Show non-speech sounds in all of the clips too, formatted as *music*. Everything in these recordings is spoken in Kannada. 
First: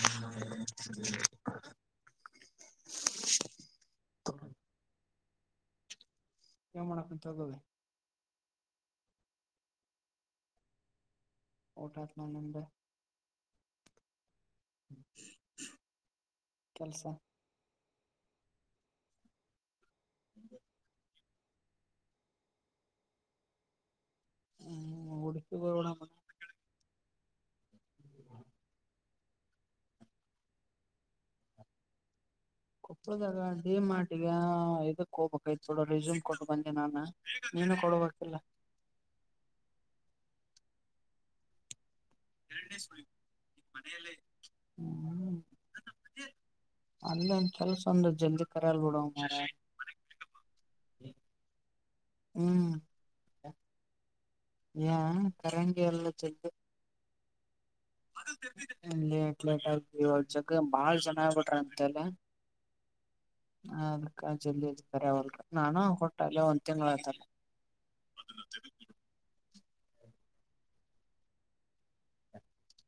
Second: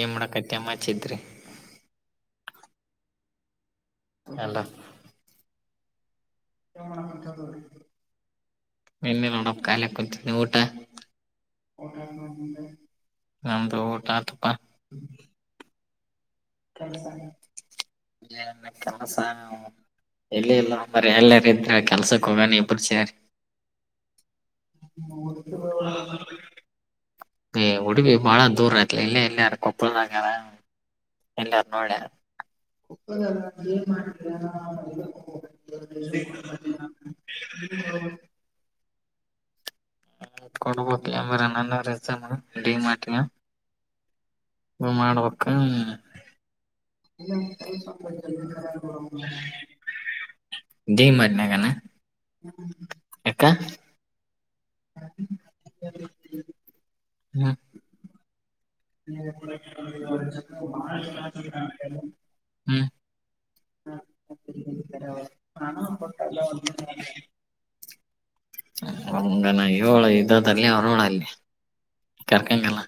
ಏನ್ ಮಾಡಡಕತ್ಯಮ್ಮಚ್ಚಿದ್ರಿ *inaudible* ಅಲ್ಲ ಕಮನು ತಗವೆ ನಿನ್ನ ನೋಡ ಕಲ್ಲ ಕುತ ಊಟ ಓಟಪ್ನ ನಂಂಬರ್ ನಮ್ದು ಊಟಾ ಆತುಪ್ಪ ಕೆಲ್ಸ ಕೆಲಸ ಎಲ್ಲಿಲ್ಲ ಅ್ರ ಎಲ್ಲ ಕೆಲಸಕ್ಕ ಹಗೆ ಎಪರು ಸರಿ ಹ್ಮ್ ಹುಡುಕಿಗ್ ಹ ಹೋಗೋಣ ಉಡುಗಿ ಬಹಳ ದೂರ ಆಯತ್ಲ ಇಲ್ಲೇ ಇಲ್ಲಾರ ಕೊಪ್ಪಳದಾಗ್ಯಾರ ಎಲ್ಲಾರ ನೋಡ ಗ ಒಪ್ಪಳದಾಗ ಡಿ ಆಿಗ ಇದಕ್ ಹೋಗ್ಬೇಕಡ ರೆಸ್ಯೂಮ್ ಕೊಟ್ಟು ಬಂದೆ ನಾನು ನೀ ಳಲ್ಲ ಕೊಡ್ಬಬೇಕಕ್ ಎಂಬರ ನನ್ನರ ಮಾಟಿನ ಹ್ಮ್ ಮಾಡುವಕ್ಕ ಅಲ್ಲೊಂದ್ ಕೆಲ್ಸ ಒಂದು ಜಲ್ದಿ ಕರಲ್ ಬಿಡು ಕೆಜಿ ಮಾರಾಯ ಮಾಡಾರಿನಗ ಹ್ಮ್ ಎಾ ನ್ ಕರಂಗಿಲ್ಲಲ್ಲ ಚಜ ಹ್ಮ ಲೇಟ್ ಲೇಟ್ ಆಗಿ ಗುಜ್ ಜಗ ಬಾಳ್ ಜನ ಆಗ್ಬಿಟ್ರ ಜ್ಹ್ಗ್ ಹ್ಮ ಹ ಅದ್ಕ್ಕ ಜಲ್ದಿ ಇದತಾರೆ ಅವಲ್ ನಾನು ಕೊಟ್ಟಲ್ಲ ಒಂದ್ ತಿಂಗ್ಳ ಆಯ್ತಲ್ಲ ಹ ಇಳ ಇದದಲ್ಲಿ ಅವರೋಳ ಅಲ್ಲಿ ಕರ್ಕಂಗಲ್ಲ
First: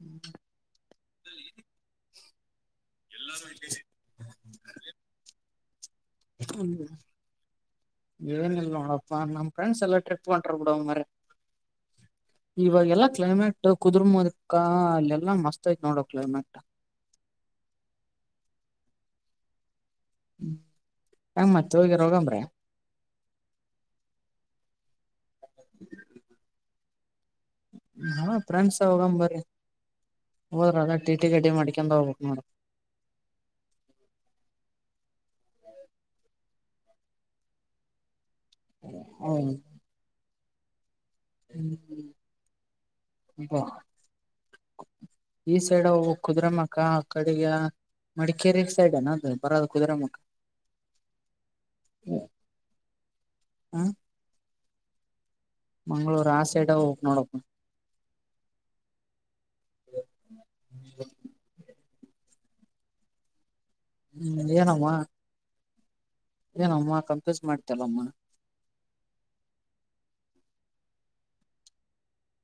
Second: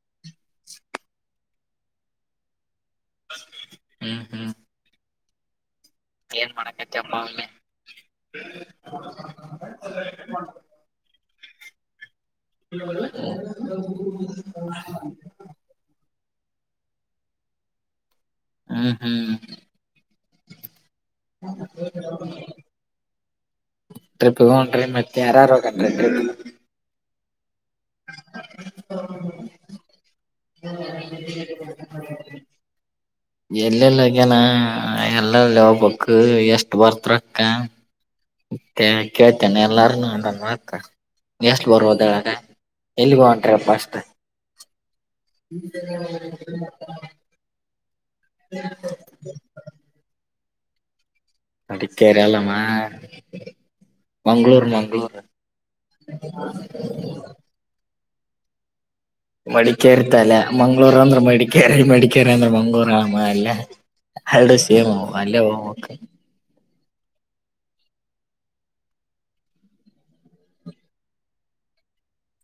ಹ್ಮ ಎಲ್ಲಾರು ಹ್ಮ್ ಹ್ಮ್ ಏನ್ ಮಾಡಕೈತಿ ಅಮ್ಮ ಅವೇ ಏನ ಇಿಲ್ಲ ನೋಡಪ್ಪಾ ನಮ್ ಫ್ರೆಂಡ್ಸ್ ಎಲ್ಲ ಟ್ರಿಪ್ ಹೊಂಟಾರ ಬಿಡ ಮ್ರ ಇವಾಗ ಎಲ್ಲಾ ಕ್ಲೈಮೇಟ್ ಕುದುರ್ಮದಕ ಇಲ್ಲೆಲ್ಲಾ ಮಸ್ತ್ ಆಯತ್ ನೋಡೋ ಕ್ಲೈಮೇಟ್ ಹ್ಮ್ ಹ್ಮ್ ಹೆಂಗ ಮತ್ತ ಹೋಗ್ಯಾರ ಹೋಗಂಬ್ರಿ ಪಗ ಮತ್ತೆ ಯರಾರೋಗನ್ ಹಾ ಫ್ರೆಂಡ್ಸ ಹೋಗ ಬರ ಹೋದ್ರ ಅದ ಟಿ ಟಿ ಗಡ್ಡಿ ಮಾಡ್ಕೊಂಡ ಹೋಗ್ಬೇಕಕ್ ನೋಡ್ರ ಎಲ್ಲೆಲ್ಲಗನಾ ಎಲ್ಲಲ್ಲಿ ಹಬಕ್ ಎಷ್ಟ ಬರ್ತ್ರಕ್ಕ ಮತ್ತೆ ಕೇಳ್ತೇನೆ ಎಲ್ಲಾರನು ಅಂದ ಮಾಡತ ಎಸ್ಟ್ ಬರುವದಳಗೆ ಎಲ್ಲಿಗೋ ಅಂಟ್ರ ಹ್ಮ ಅಪ್ಪ ಅಷ್ಟೆ ಈ ಸೈಡ್ ಕುದುರಮಕ್ಕ ಆ ಕಡೆಗ ಮಡಿಕೇರಿ ಸೈಡ್ ಅನ ಬರೋದು ಕುದುರೆೆ ಮುಖ ಅಡಕ್ಕೆರಲ ಹ ಮಂಗಳೂರು ಮಂಗಳೂರು ಮಂಗಳೂರು ಆ ಸೈಡ್ ಹೋಗ್ಬೇಕ್ *unintelligible* ನೋಡಪ್ಪ ಮಡಿಕೇರಿತಲ್ಲ ಮಂಗ್ಳೂರ್ ಅಂದ್ರ ಮಡಿಕೇರಿ ಮಡಿಕೇರಿ ಅಂದ್ರ ಮಂಗರು ಆಮ ಎಲ್ಲ ಅಡೆ ಸೇಮ್ ಆ ಅಲ್ಲೇ ಹ ೆ ಇದೇನ ಅಮ್ಮ ಕಂಪ್ಯೂಸ್ ಮಾಡ್ತಲ್ಲ ಅಮ್ಮ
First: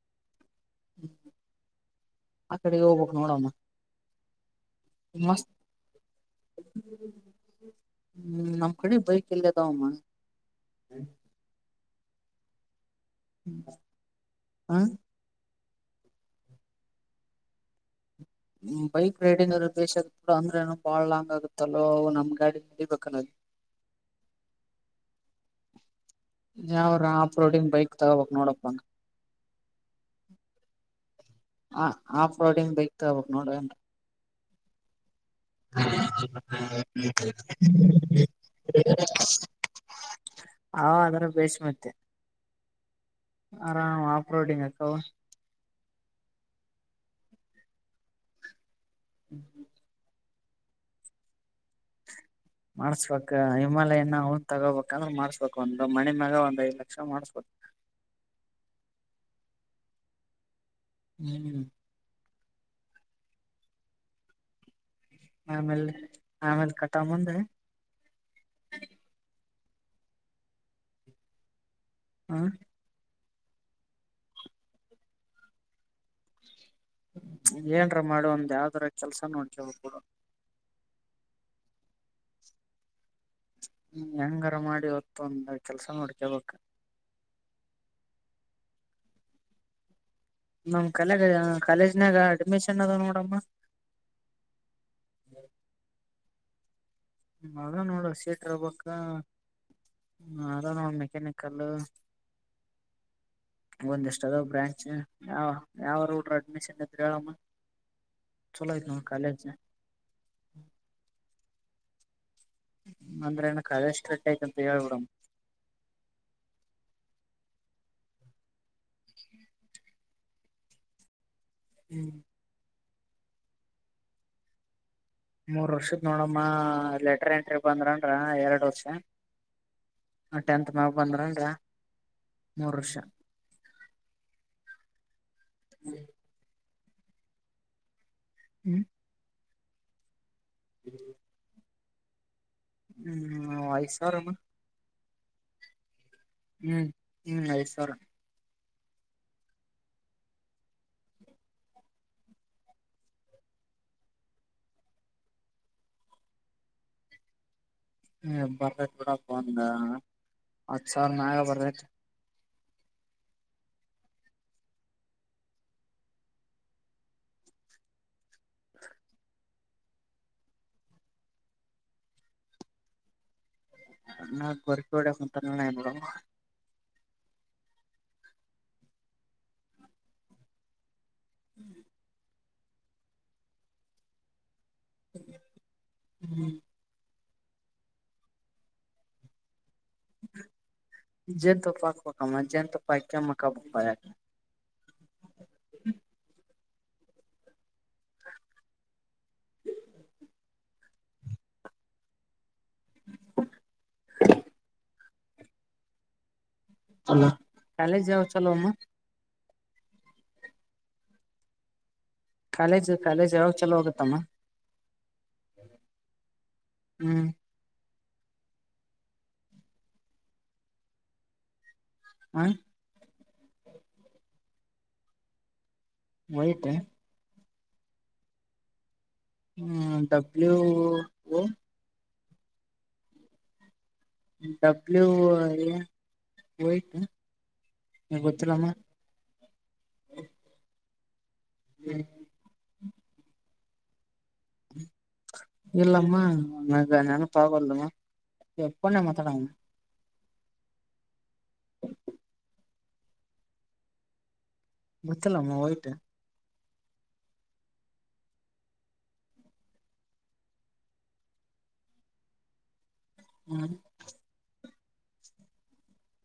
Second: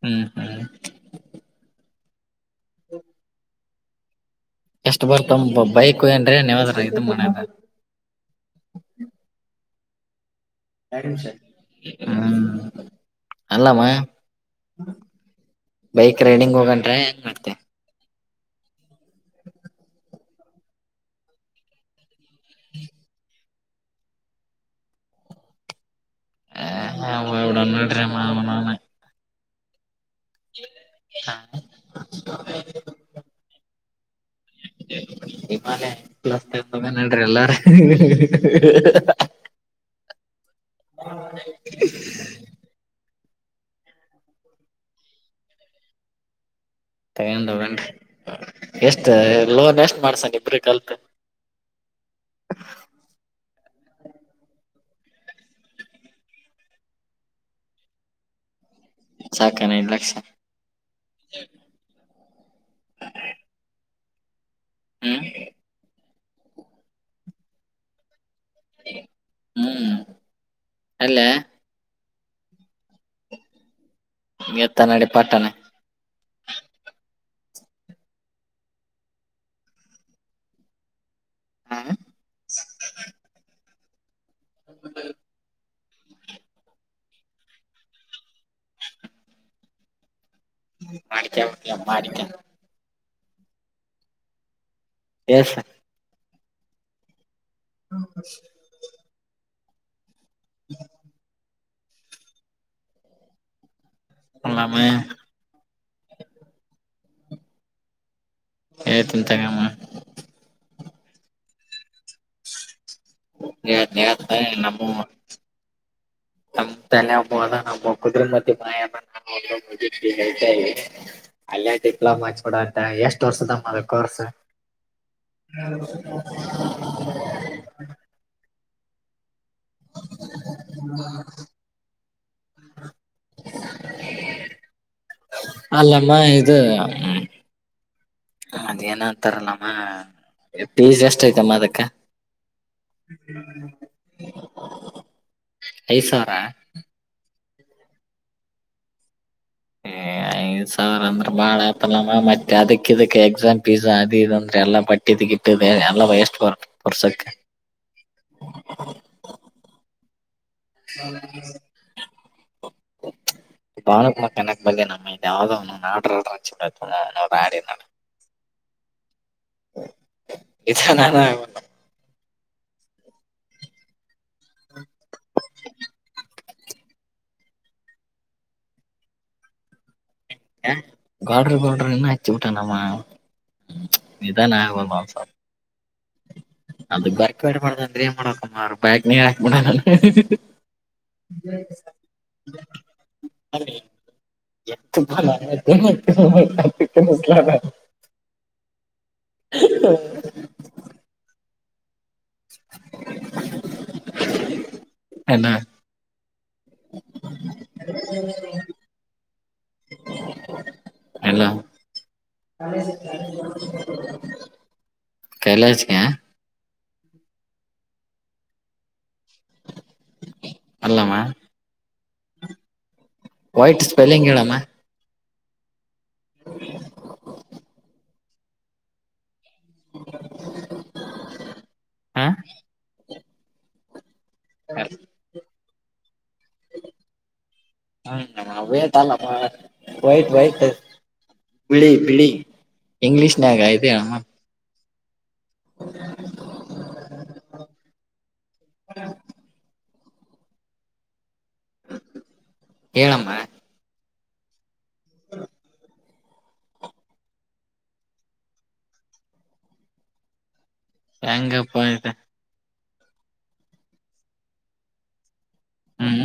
ಹ್ಮ್ ಹ್ಮ್ ್ಮ ಆ ಕಡೆ ಹೋಗ್ಕ್ ನೋಡಮ್ಮ ಎಷ್ಟು ಬರ್ತ ಮಸ್ತ್ ಬೈಕ್ ಏನ್್ ನೀವದ್ರ ಇದ ಮನದ ಹ್ಮ್ ನಮ್ ಕಡೆ ಬೈಕ್ ಎಲ್ಲ ಅದಾವಮ್ಮ ಸರಿ ಸರ್ ಹ ಅಲ್ಲಾಮಾ ಹ ಬೈಕ್ ರೈಡಿಂಗ್ ಹೋಗಟ್ರ ಹೆಂಗ ಮಾಡ್ತೆ ಬೈಕ್ ರೈಡಿಂಗ್ ಅ್ರ ಬೇಷ ಆಗತ್ ಕೂಡ ಅಂದ್ರೇನು ಬಾಳ್ ಲಾಂಗ್ ಆಗತ್ತಲ್ಲೋ ನಮ್ ಗಾಡಿ ನಡಿಬೇಕಲ್ಲ *inaudible* ಯಾವ್ರ ಆಪ್ ಡ ರೋಡಿಂಗ್ ಬೈಕ್ ನೋಡ್ರಿ ತಗೋಬಕ್ ನೋಡಪ್ಪಂಗ ಹ ಹ ಆಫ್ ರೋಡಿಂಗ್ ಬೈತಬಕ್ ನೋಡಏನ್ *inaudible* ನಿಮ್ಮಸ್ ನಡ್ರಿ ಎಲ್ಲಾರ ಅವ ಅದ್ರ ಬೇಸ್ *inaudible* ಆರಾಮ ಆಫ್ರೋಡಿಂಗ್ ಅ ಕ *unintelligible* ಎಷ್ಟ ಲೋನ್ ಎಷ್ಟ್ ಮಾಡ್ಸತ್ ಪ್ರಿ ಕಾಲ್ಪೇ. ಮಾಡ್ಸ್ಬೇಕ *unintelligible* ಲೋನ್ ತಗೋಬೇಕಂದ್ರೆ ಮಾಡ್ಸ್ಬೇಕಕ್ ಒಂದ್ ಮನಿ ಮ್ಯಾಗ ಒಂದ್ ಐದ್ ಲಕ್ಷ ಮಾಡ್ಸ್ಬೇಕು. *inaudible* ಸಾಕೇನ್ ಐದ್ ಲಕ್ಷ? ಹ್ಮ ಹ್ಮ್ ಆಮೇಲ್ ಆಮೇಲ್ ಕಟ್ಟಾ ಮುಂದೆ ಹ್ಮ್ ಎಲ್ಲೇ. ಹಾ ಎತ್ತಾನಡಿ ಪಾತ್ತನೆ. ಏನ್ರ ಮಾಡಿ ಒಂದ್ ಯಾವ್ದಾರ ಕೆಲ್ಸ ನೋಡ್ಕಬೇಕು. ಹ್ಮ ಹ್ಮ್ ಹೆಂಗಾರ ಮಾಡಿ ಇವತ್ತೊಂದುಕೆಲ್ಸ ನೋಡ್ಕಬೇಕು. ನಮ್ ಕಲೆಗ ಮಾಡ್ಕ ಕಾಲೇಜ್ನಾಗ ಮಾಡ್ಕ ಅಡ್ಮಿಷನ್ ಅದ ನೋಡಮ್ಮ. ಎಷ ಹ್ಮ ಅದ ನೋಡ *unintelligible* ಹ ಅದ ನೋಡ್ ಮೆಕ್ಯಾನಿಕಲ್ಲು. ಒಂದ್ ಇಷ್ಟ ಅದಾವ್ ಅಲ್ಲಮ್ಮ ಬ್ರಾಂಚ್ ಯಾವ ಯಾವೋಡ್ರ ಅಡ್ಮಿಶನ್ ಇದ್ರ ಹೇಳಮ್ಮ. ಚಲೋ ಐತ್ ಏ ನೋಡ್ ಕಾಲೇಜ್ ತಿಂತಾಯಾಮ. ಅಂದ್ರ ಏನ ಕಾಲ ಹೇಳ್ತೀನಿ ಸ್ಟ್ರಿಕ್ಟ್ ಹೇಳ್ತ ಆಯ್ತಂತ ನಮ್ಮ ಹೇಳ್ಬಿಡಮ. ನಮ್ ತಲೆ *unintelligible* ಹ್ಮ್ *unintelligible* ಎಷ್ಟು ವರ್ಷದಮ್ಮ ಅದು ಕೋರ್ಸು? ಹ ಮೂರ್ *inaudible* ವರ್ಷದ್ ನೋಡಮ್ಮ ಲೆಟರ್ ಎಂಟ್ರಿ ಬಂದ್ರಂದ್ರ ಎರಡ್ ವರ್ಷ ಟೆಂತ್ ಮಾರ್ಕ್ ಬಂದರೇನ್ರೀ? ಮೂರ್ ವರ್ಷ. ಅಲ್ಲೆಲ್ಲ ಇದು ಹ್ಮ್ ಅದೇನ ಅಂತಾರಲ್ಲಮ್ಮ ಫೀಸ್ ಎಷ್ಟ ಅಯ್ತಮ್ಮ ಅದಕ್ಕ? ಹ್ಮ್ ಐದು ಸಾವಿರಮ್ಮ. ಐದ್ ಸಾವ್ರ. ಹ್ಮ್ ಹ್ಮ್ ಐದ್ ಸಾವ್ರ. *inaudible* ಐದ್ ಸಾವಿರ ಅಂದ್ರ ಬಾಳ ಆತಲಮ್ಮ ಮತ್ತೆ ಅದಕ್ ಇದಕ್ಕೆ ಎಕ್ಸಾಮ್ ಫೀಸ್ ಅದು ಇದು ಅಂತ ಎಲ್ಲಾ ಬಟ್ಟಿದ ಇಟ್ಟಿದೆ ಆಲ್ಲಲ ಎಷ್ಟ್ ಬರ್ತದೆ ಪರ್ಸೆಂಟು ವರ್ಷಕ್ಕೆ. ಬರ್ಬೇಕೂಡ ಒಂದ ಹತ್ ಸಾವಿರನಾಗ ಬರ್ಬೇಕು. *inaudible* *unintelligible* *inaudible* ಇದಾನ *unintelligible* *unintelligible* ನಾ ಬುರ್ಕ ಹೊಡಕ್ ಕುಂತ ನೋರು ಹ ಗಾಡ್ರಿ ಗೋಡ್ರ ಇನ್ನ ಹಚ್ಚಿ ಊಟ ನಮ್ಮ ನಿಧಾನ ಆಗ ಮಾಂಸ. ಹ್ಮ್ ಬೈಕ್ ಬೇಡ್ ಮಾಡ ಅಂದ್ರೆನ್ ಮಾಡ ಕುಮಾರ ಬೈಕ್ ನೀರ್ ಹಾಕ್ ಬಿಡ ಜೇನ್ ತಪ್ಪ ಹಾಕ್ಬೇಕಮ್ಮ ಜೇನ್ತುಪ್ಪಕ ಹಾಕ್ದೆ ನಾನು. ಮಕ್ಕಬುಡ್ತಾರೆ *inaudible* ಹ *inaudible* ಹ *inaudible* ಅಲ್ಲ. ಚಲೋ ಕಾಲೇಜ ಜಾವ ಚಲೋ ಅಮ್ಮ. ಕಾಲೇಜ್ ಕಾಲೇಜ್ ಯಾವಾಗ ಚಲೋ ಆಗುತ್ತಮ್ಮ *unintelligible* ಕಲ *unintelligible* ಹ್ಮ್ ಅಲ್ಲಮ ಹ ವಾಟ್ ಸ್ಪೆಲ್ಲಿಂಗ್ ಹೇಳಮ್ಮ. ವೈಟ್ ಅ ಹ್ಮ ಡಬ್ಲು ಒ ಆ ಡಬ್ಲ್ಯೂ ಓ *unintelligible* ಹ್ಮ ಗೊತ್ತಿಲ್ಲಮ್ಮ ವೇಟ್ ಅಲ್ಲಪ್ಪಾ ವೈಟ್ ವೈಟ್. ಬಿಳಿ ಬಿಳಿ ಇಂಗ್ಲಿಷ್ನಗ *unintelligible* ಅಮ್ಮ ಹ್ಮ ಇಲ್ಲಮ್ಮ ನನಗ್ ನೆನ್ಪ್ ಆಗವದಮ್ಮ ಎಪ್ಪನ್ನೆ ಮಾತಾಡ *inaudible* ಹೇಳಮ್ಮ *unintelligible* ವೈಟ್ ಉ ಹೆಂಗಪ್ಪಾ ಇದ್ ಹ್ಮ್ ಹ್ಮ್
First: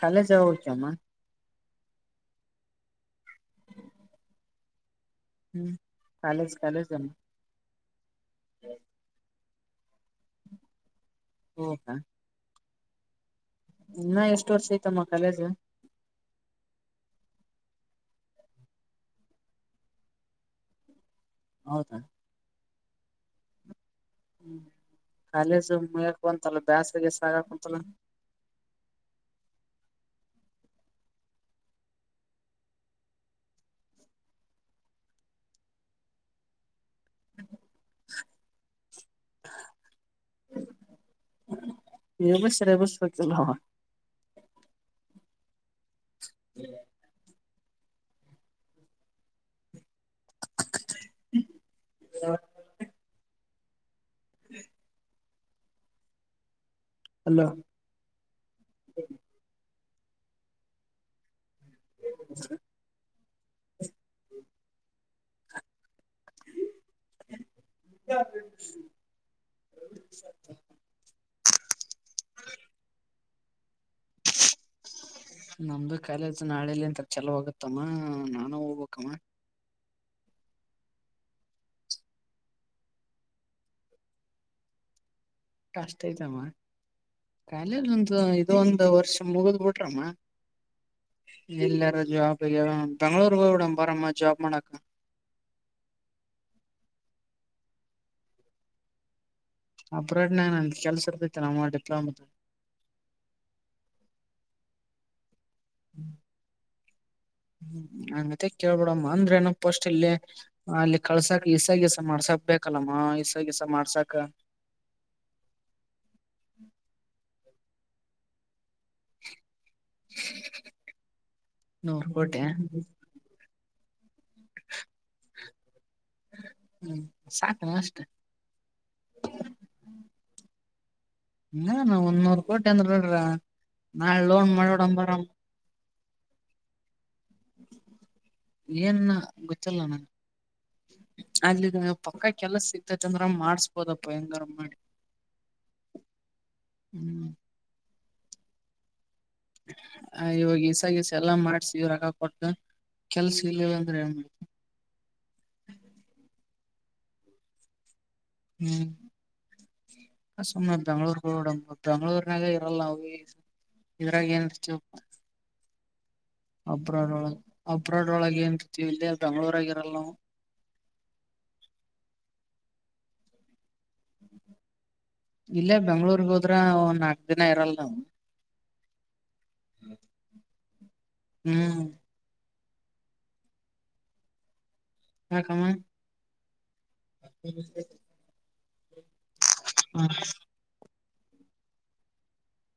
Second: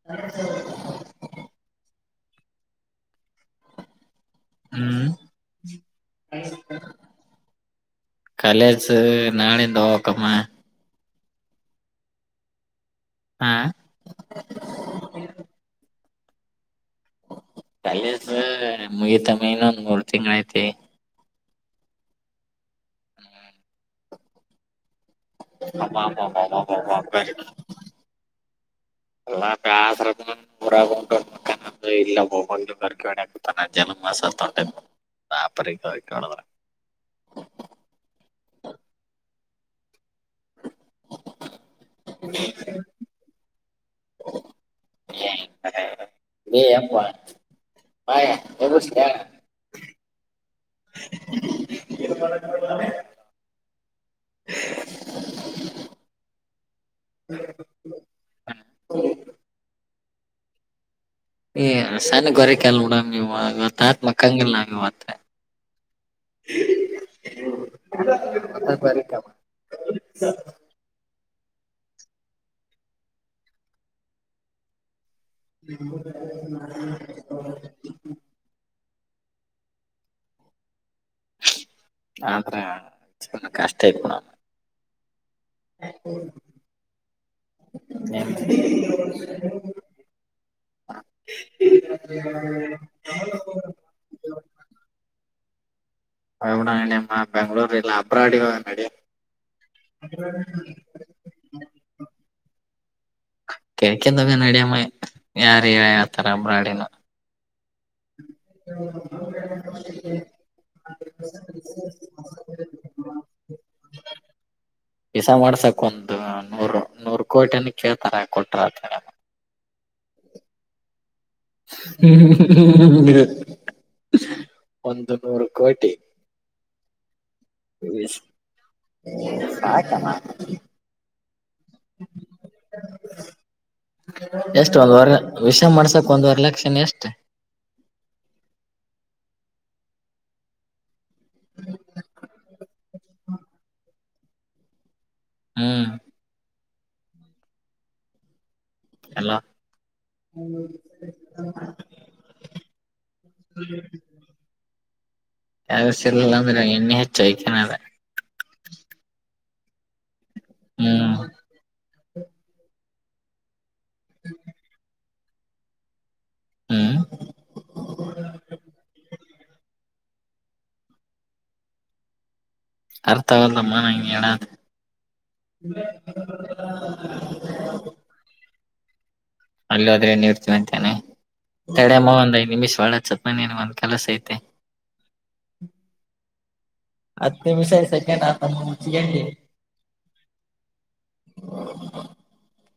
ಕಾಲೇಜವ *unintelligible* ಯಮ್ಮ ಹ್ಮ್ ಹ್ಮ್ ಕಾಲೇಜ್ ಕಾಲೇಜ್ ಅಮ್ಮ. ಕಾಲೇಜು ನಾಳಿಂದ ಹೋಕಮ್ಮ. ಓ ಹಾ ಹಾ ಇನ್ನ ಎಷ್ಟ್ ವರ್ಷ ಐತಮ್ಮ ಕಾಲೇಜ್. ಕಾಲೇಜು ಮುಗಿತಮ್ಮ ಇನ್ನೊಂದ್ ಮೂರು ತಿಂಗ್ಳ್ ಐತಿ. ಹೌದ. ಹ್ಮ್ ಹ್ಮ್ ಕಾಲೇಜು ಅಬ್ಬಾ ಅಬ್ಬಾ ಮುಗ್ಯಾಕ್ ಅಬ್ಬಾ ಅಬ್ಬಾ ಅಂತಲ್ಲ ಅಬ್ಬಾ ಬ್ಯಾಸಿಗೆ ಅಬ್ಬಾ. ಸಾಗಕ್ ಕುಂತಲ್ಲ ಎಲ್ಲಾ ಬ್ಯಾಸ್ರ್ *unintelligible* ಇಲ್ಲ ಹೋಗಬ ಕರ್ಕಿ ಆಗ್ತಾನ ಜನ್ ಮಾಸ *unintelligible* *unintelligible* *inaudible* ಏನು ಸಿಲ್ಲಬಸ್ ಗೊತ್ತಿಲ್ಲವ್ವ. *unintelligible* *inaudible* ಅಲೋ *unintelligible* *inaudible* ಏ ಸಲೆ ಗೊರಿಕ್ *unintelligible* ಇವತ್ತ್ *inaudible* *unintelligible* ನಮ್ದು ಕಾಲೇಜ್ ನಾಳೆಲ್ಲಿ ಎಂತ ಚಾಲು ಆಗುತ್ತಮ್ಮ ನಾನೂ ಹೋಗ್ಬೇಕಮ್ಮ. ಆದ್ರ *unintelligible* ಕಷ್ಟ *unintelligible* ಕಷ್ಟ್ ಐತಮ್ಮ ಕಾಲೇಜ್ ಒಂದು ಇದೊಂದು ವರ್ಷ ಮುಗುದ್ ಬಿಟ್ರಮ್ಮ ಎಲ್ಲಾರ ಜಾಬ್ ಬೆಂಗ್ಳೂರ್ ಹೋಗ್ ಬಿಡಮ್ ಬಾ ರಮ್ಮ ಜಾಬ್ ಮಾಡಾಕ. *unintelligible* ಬೆಂಗ್ಳೂರು ಇಲ್ಲ ಅಬ್ರಾಡಿಗ್ ಹೋಗನ್ ನಡಿಯಮ್ಮ. ಅಬ್ರಾಡ್ನಾಗ ನನ್ಗೆ ಕೆಲ್ಸ ಇರತೈತೆನಮ್ಮ ಡಿಪ್ಲೊಮದು. ಕೆಳ್ಕದಾಗ ನಡ್ಯಮ್ಮ ಯಾರ ಯಾವತರ ಬ್ರಾಡಿನ ಹ್ಮ್ ಮತ್ತ ಕೇಳ್ಬಿಡಮ್ಮ ಅಂದ್ರೆ ಏನಪ್ಪ ಅಷ್ಟಟ್ ಇಲ್ಲಿ ಅಲ್ಲಿ ಕಳ್ಸಾಕ್ ಈಸಸ ಮಾಡ್ಸಕ್ ಬಬೇಕಲ್ಲಮ್ಮಸ ಗೆಸ ಮಾಡ್ಸಾಕ ಪಸ ಮಾಡ್ಸಕ್ ಒಂದು ನೂರ್ ನೂರ್ ಕೋಟಿಯನ್ ಕೇಳ್ತಾರ ಕೊಟ್ರ ಹ ಒಂದು ನೂರು ಕೋಟಿ ಹ್ಮ್ ಸಾಕಣ ಅಷ್ಟ ಆಕನಾ ಹ ನಾವ ಒಂದ ನೂರ್ ಕೋಟಿ ಅಂದ್ರ ನೋಡ್ರ ನಾಳೆ ಲೋನ್ ಎಷ್ಟ ಒಂದ್ ಮಾಡೋಡಂಬಾರ ವರ್ ವಿಷ ಮಾಡ್ಸಕ್ ಒಂದ್ ವರ್ ಲಕ್ಷನ ಎಷ್ಟೇ ಏನ್ ಗೊತ್ತಲ್ಲ ನನ್ ಅಲ್ಲಿ ಪಕ್ಕ ಕೆಲಸ ಸಿಗ್ತ ಚಂದ್ರ ಮಾಡ್ಸ್ಬೋದಪ್ಪ ಹೆಂಗಾರ ಮಾಡಿ ಹ್ಮ್ ಹ್ಮ್ ಎಲ್ಲ ಹ ಇವಾಗ ಈಸಗೀಸ ಎಲ್ಲಾ ಮಾಡ್ಸಿ ಇವ ರಗ ಕೊಟ್ಟ ಕೆಲ್ಸ ಇಲ್ಲವ ಅಂದ್ರೆ ಏನ್ ಮಾಡ್ ಯಸ ಎಲ್ಲ ಇನ್ನಿ ಹೆಚ್ಚಯಾನ ಅದ ಹ್ಮ್ ಸುಮ್ನೆ ಹ್ಮ್ ಬೆಂಗ್ಳೂರ್ಡ ಬೆಂಗಳೂರಿನಾಗ ಇರಲ್ಲ ನ ಈ ಇದ್ರಾಗ ಏನ್ ಹ್ಮ್ ಅಪ್ರಾಡ್ಳಗ್ ಅಪ್ರಾಡ್ ಒಳಗೆ ಏನ್ರ್ತಿವಿ ಇಲ್ಲಿ ಬೆಂಗ್ಗಳೂರ ಆಗಿರಲ್ಲ ನಾವು ಅರ್ಥಾವಲ್ಲದಮ್ಮ ನಾ ಯನ ಇಲ್ಲೇ ಬೆಂಗ್ಳೂರ್ಗ್ ಹೋದ್ರ ಒ ನಾಕ್ ದಿನ ಇರಲ್ ನಾವವು ಅಲ್ಲ ಹದ್ರೆಏನ್ ಇಡ್ತೀವಿ ಅಂತೇನೆ ಹ್ಮ್ ಕಡಮ್ಮ ಒಂದ್ ಐದ್ ನಿಮಿಷ ಬಾಳ ಚಪ್ ಮನೇನು ಒಂದ್ ಕೆಲಸ ಐತೆ ಹಕಾಮ ಅತ್ತೆ ವಿಷಾಯ ಸಕಂಡ ಆ ಹ್ಮ *inaudible*